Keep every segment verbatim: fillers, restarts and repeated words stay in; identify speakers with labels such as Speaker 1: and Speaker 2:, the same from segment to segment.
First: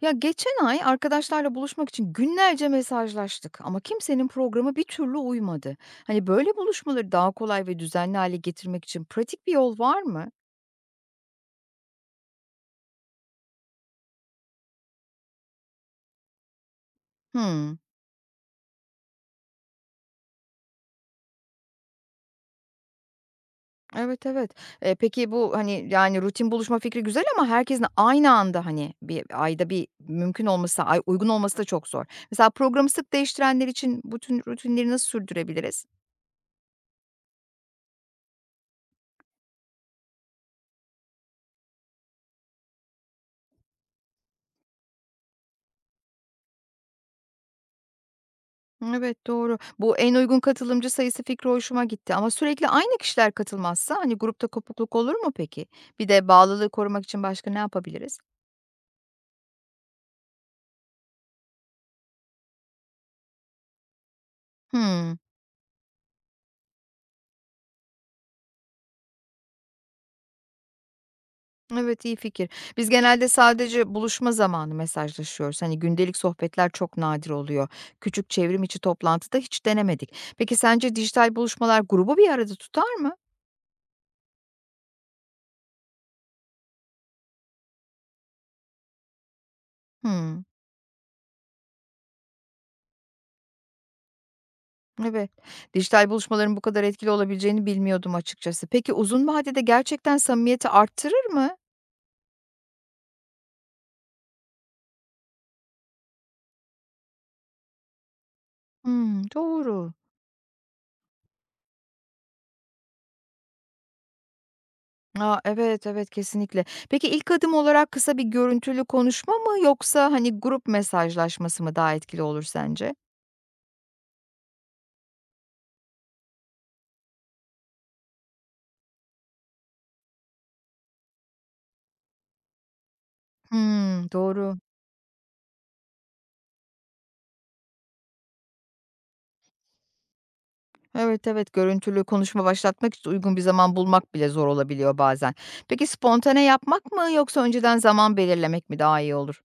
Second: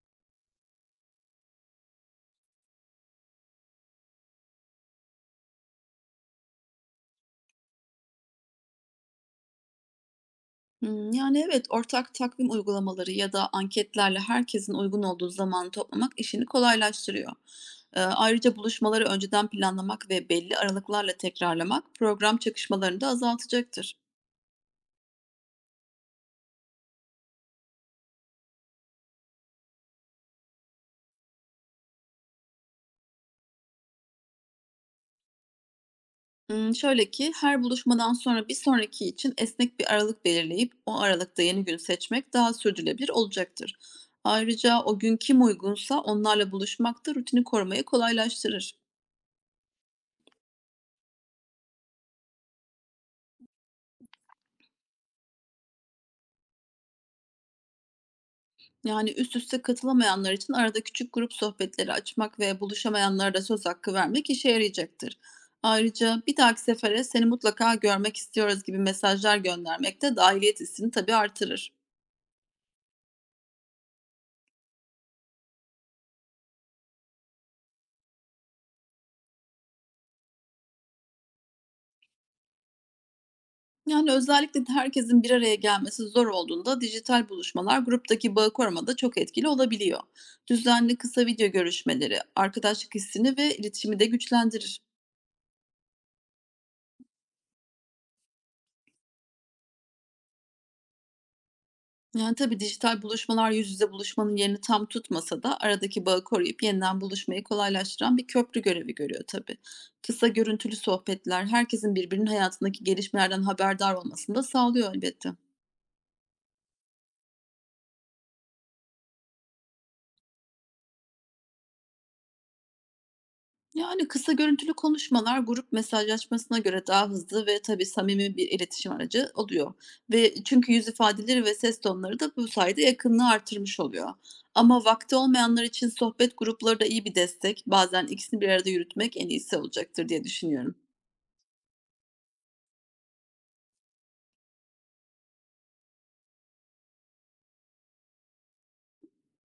Speaker 1: Ya geçen ay arkadaşlarla buluşmak için günlerce mesajlaştık ama kimsenin programı bir türlü uymadı. Hani böyle buluşmaları daha kolay ve düzenli hale getirmek için pratik bir yol var mı?
Speaker 2: Hımm, yani, evet, ortak takvim uygulamaları ya da anketlerle herkesin uygun olduğu zamanı toplamak işini kolaylaştırıyor.
Speaker 1: Hmm.
Speaker 2: Eee, ayrıca buluşmaları önceden planlamak ve belli aralıklarla tekrarlamak program çakışmalarını da azaltacaktır.
Speaker 1: Evet, evet. E, peki bu hani yani rutin buluşma fikri güzel ama herkesin aynı anda hani bir ayda bir mümkün olması, ay uygun olması da çok zor. Mesela programı sık değiştirenler için bütün rutinleri nasıl sürdürebiliriz?
Speaker 2: Imm, şöyle ki, her buluşmadan sonra bir sonraki için esnek bir aralık belirleyip o aralıkta yeni gün seçmek daha sürdürülebilir olacaktır. Ayrıca o gün kim uygunsa onlarla buluşmak da rutini korumayı kolaylaştırır.
Speaker 1: Evet, doğru. Bu en uygun katılımcı sayısı fikri hoşuma gitti ama sürekli aynı kişiler katılmazsa hani grupta kopukluk olur mu peki? Bir de bağlılığı korumak için başka ne yapabiliriz?
Speaker 2: Yani, üst üste katılamayanlar için arada küçük grup sohbetleri açmak ve buluşamayanlara da söz hakkı vermek işe
Speaker 1: Hmm,
Speaker 2: yarayacaktır. Ayrıca bir dahaki sefere seni mutlaka görmek istiyoruz gibi mesajlar göndermek de dahiliyet hissini tabii artırır.
Speaker 1: evet, iyi fikir. Biz genelde sadece buluşma zamanı mesajlaşıyoruz. Hani gündelik sohbetler çok nadir oluyor. Küçük çevrim içi toplantıda hiç denemedik. Peki sence dijital buluşmalar grubu bir arada tutar mı?
Speaker 2: Yani özellikle de herkesin bir araya gelmesi zor olduğunda dijital buluşmalar gruptaki bağı korumada çok etkili olabiliyor.
Speaker 1: Hmm.
Speaker 2: Düzenli kısa video görüşmeleri arkadaşlık hissini ve iletişimi de güçlendirir.
Speaker 1: Evet. Dijital buluşmaların bu kadar etkili olabileceğini bilmiyordum açıkçası. Peki uzun vadede gerçekten samimiyeti arttırır mı?
Speaker 2: Yani, tabii dijital buluşmalar yüz yüze buluşmanın yerini tam tutmasa da aradaki bağı koruyup yeniden buluşmayı kolaylaştıran bir köprü görevi
Speaker 1: Hımm,
Speaker 2: görüyor tabii.
Speaker 1: doğru.
Speaker 2: Kısa görüntülü sohbetler herkesin birbirinin hayatındaki gelişmelerden haberdar olmasını da sağlıyor elbette.
Speaker 1: A, evet, evet, kesinlikle. Peki, ilk adım olarak kısa bir görüntülü konuşma mı yoksa hani grup mesajlaşması mı daha etkili olur sence?
Speaker 2: Yani, kısa görüntülü konuşmalar grup mesajlaşmasına göre daha hızlı ve tabii samimi bir iletişim aracı oluyor ve çünkü yüz ifadeleri ve ses tonları da bu sayede yakınlığı artırmış oluyor.
Speaker 1: Hımm, doğru.
Speaker 2: Ama vakti olmayanlar için sohbet grupları da iyi bir destek. Bazen ikisini bir arada yürütmek en iyisi olacaktır diye düşünüyorum.
Speaker 1: Evet, evet, görüntülü konuşma başlatmak için uygun bir zaman bulmak bile zor olabiliyor bazen. Peki, spontane yapmak mı yoksa önceden zaman belirlemek mi daha iyi olur?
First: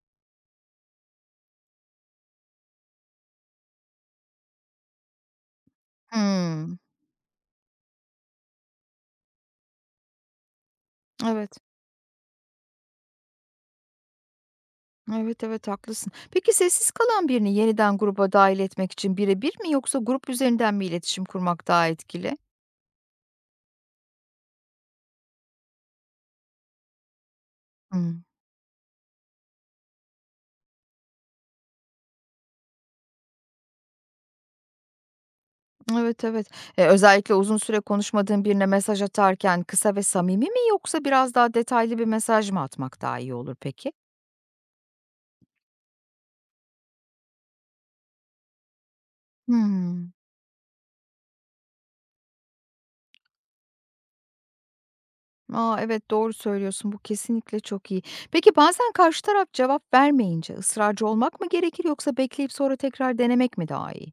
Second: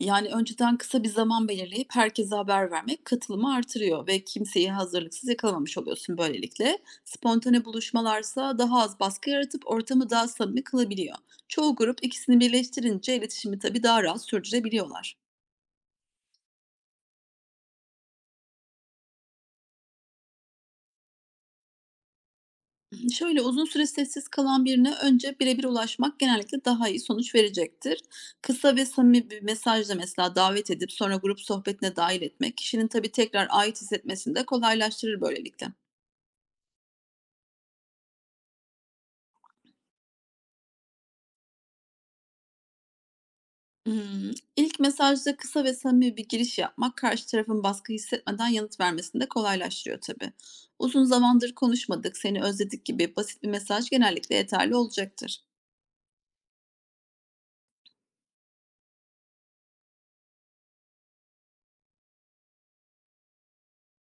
Speaker 2: Yani, önceden kısa bir zaman belirleyip herkese haber vermek katılımı artırıyor ve kimseyi hazırlıksız yakalamamış oluyorsun
Speaker 1: Hımm,
Speaker 2: böylelikle. Spontane buluşmalarsa daha az baskı yaratıp ortamı daha samimi kılabiliyor.
Speaker 1: evet.
Speaker 2: Çoğu grup ikisini birleştirince iletişimi tabii daha rahat sürdürebiliyorlar.
Speaker 1: Evet, evet, haklısın. Peki, sessiz kalan birini yeniden gruba dahil etmek için birebir mi yoksa grup üzerinden mi iletişim kurmak daha etkili?
Speaker 2: Şöyle uzun süre sessiz kalan birine önce birebir ulaşmak genellikle daha iyi sonuç verecektir.
Speaker 1: Hıı.
Speaker 2: Kısa ve samimi bir mesajla mesela davet edip sonra grup sohbetine dahil etmek kişinin tabii tekrar ait hissetmesini de kolaylaştırır böylelikle.
Speaker 1: Evet, evet. Eee, özellikle uzun süre konuşmadığın birine mesaj atarken kısa ve samimi mi yoksa biraz daha detaylı bir mesaj mı atmak daha iyi olur peki?
Speaker 2: Hımm. İlk mesajda kısa ve samimi bir giriş yapmak, karşı tarafın baskı hissetmeden yanıt vermesini de kolaylaştırıyor
Speaker 1: Hımm.
Speaker 2: tabii. "Uzun zamandır konuşmadık, seni özledik" gibi basit bir mesaj genellikle yeterli olacaktır.
Speaker 1: A, evet, doğru söylüyorsun. Bu kesinlikle çok iyi. Peki bazen karşı taraf cevap vermeyince ısrarcı olmak mı gerekir yoksa bekleyip sonra tekrar denemek mi daha iyi?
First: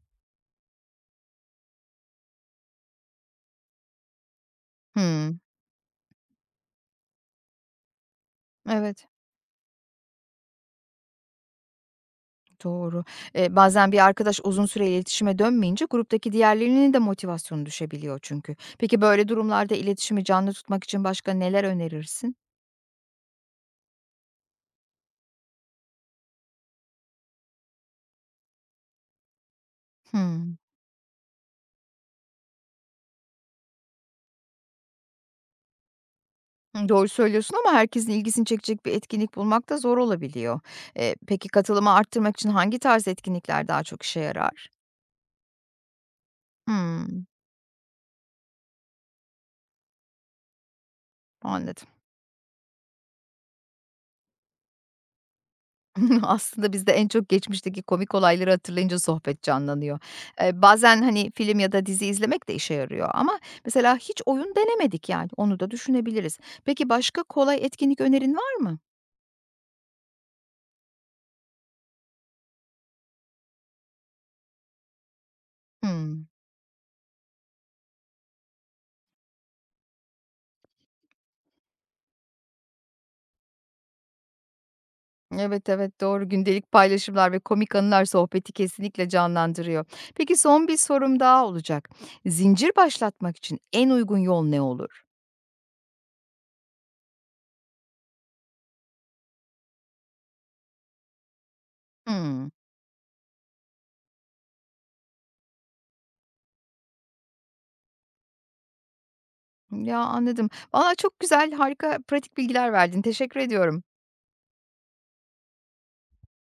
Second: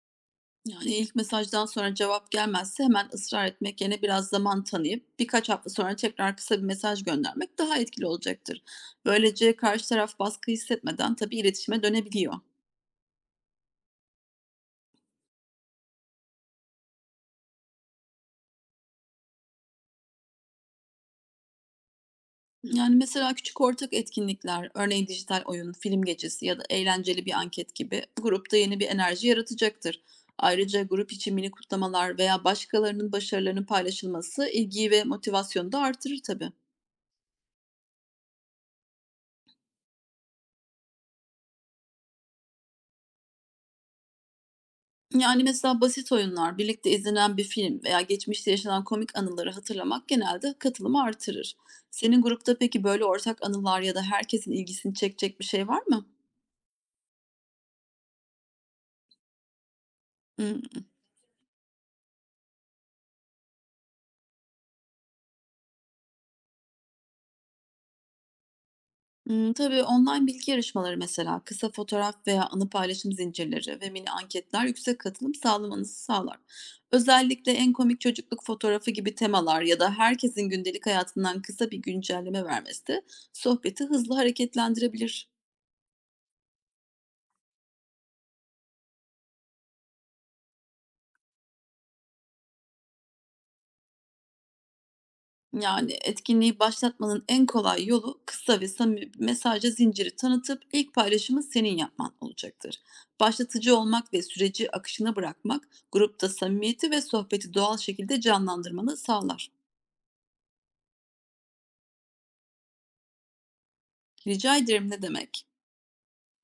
Speaker 2: Yani ilk mesajdan sonra cevap gelmezse hemen ısrar etmek yerine biraz zaman tanıyıp
Speaker 1: Hımm.
Speaker 2: birkaç hafta sonra tekrar kısa bir mesaj göndermek daha etkili olacaktır.
Speaker 1: Evet,
Speaker 2: Böylece karşı taraf baskı hissetmeden tabii iletişime dönebiliyor.
Speaker 1: doğru. Eee, bazen bir arkadaş uzun süre iletişime dönmeyince gruptaki diğerlerinin de motivasyonu düşebiliyor çünkü. Peki böyle durumlarda iletişimi canlı tutmak için başka neler önerirsin?
Speaker 2: Yani, mesela küçük ortak etkinlikler, örneğin dijital oyun, film gecesi ya da eğlenceli bir anket gibi grupta yeni bir enerji yaratacaktır.
Speaker 1: Hımm.
Speaker 2: Ayrıca grup içi mini kutlamalar veya başkalarının başarılarının paylaşılması ilgiyi ve motivasyonu da artırır tabii.
Speaker 1: Hımm, doğru söylüyorsun ama herkesin ilgisini çekecek bir etkinlik bulmak da zor olabiliyor. Eee, peki katılımı arttırmak için hangi tarz etkinlikler daha çok işe yarar?
Speaker 2: Yani mesela basit oyunlar, birlikte
Speaker 1: Hımm,
Speaker 2: izlenen bir film veya geçmişte yaşanan komik anıları hatırlamak genelde katılımı artırır.
Speaker 1: anladım.
Speaker 2: Senin grupta peki böyle ortak anılar ya da herkesin ilgisini çekecek bir şey var mı?
Speaker 1: Aslında bizde en çok geçmişteki komik olayları hatırlayınca sohbet canlanıyor.
Speaker 2: Hı.
Speaker 1: Eee, bazen hani film ya da dizi izlemek de işe yarıyor ama mesela hiç oyun denemedik yani, onu da düşünebiliriz. Peki başka kolay etkinlik önerin var mı?
Speaker 2: Imm, tabii online bilgi yarışmaları mesela, kısa fotoğraf veya anı paylaşım zincirleri ve mini anketler yüksek katılım sağlamanızı
Speaker 1: Hımm.
Speaker 2: sağlar. Özellikle en komik çocukluk fotoğrafı gibi temalar ya da herkesin gündelik hayatından kısa bir güncelleme vermesi de sohbeti hızlı hareketlendirebilir.
Speaker 1: Evet, evet, doğru. Gündelik paylaşımlar ve komik anılar sohbeti kesinlikle canlandırıyor. Peki son bir sorum daha olacak. Zincir başlatmak için en uygun yol ne olur?
Speaker 2: Yani, etkinliği başlatmanın en kolay yolu kısa ve samimi bir mesajla zinciri tanıtıp ilk paylaşımı senin yapman
Speaker 1: Hımm.
Speaker 2: olacaktır. Başlatıcı olmak ve süreci akışına bırakmak grupta samimiyeti ve sohbeti doğal şekilde canlandırmanı sağlar.
Speaker 1: Ya, anladım. Valla çok güzel, harika pratik bilgiler verdin. Teşekkür ediyorum.
Speaker 2: Rica ederim, ne demek?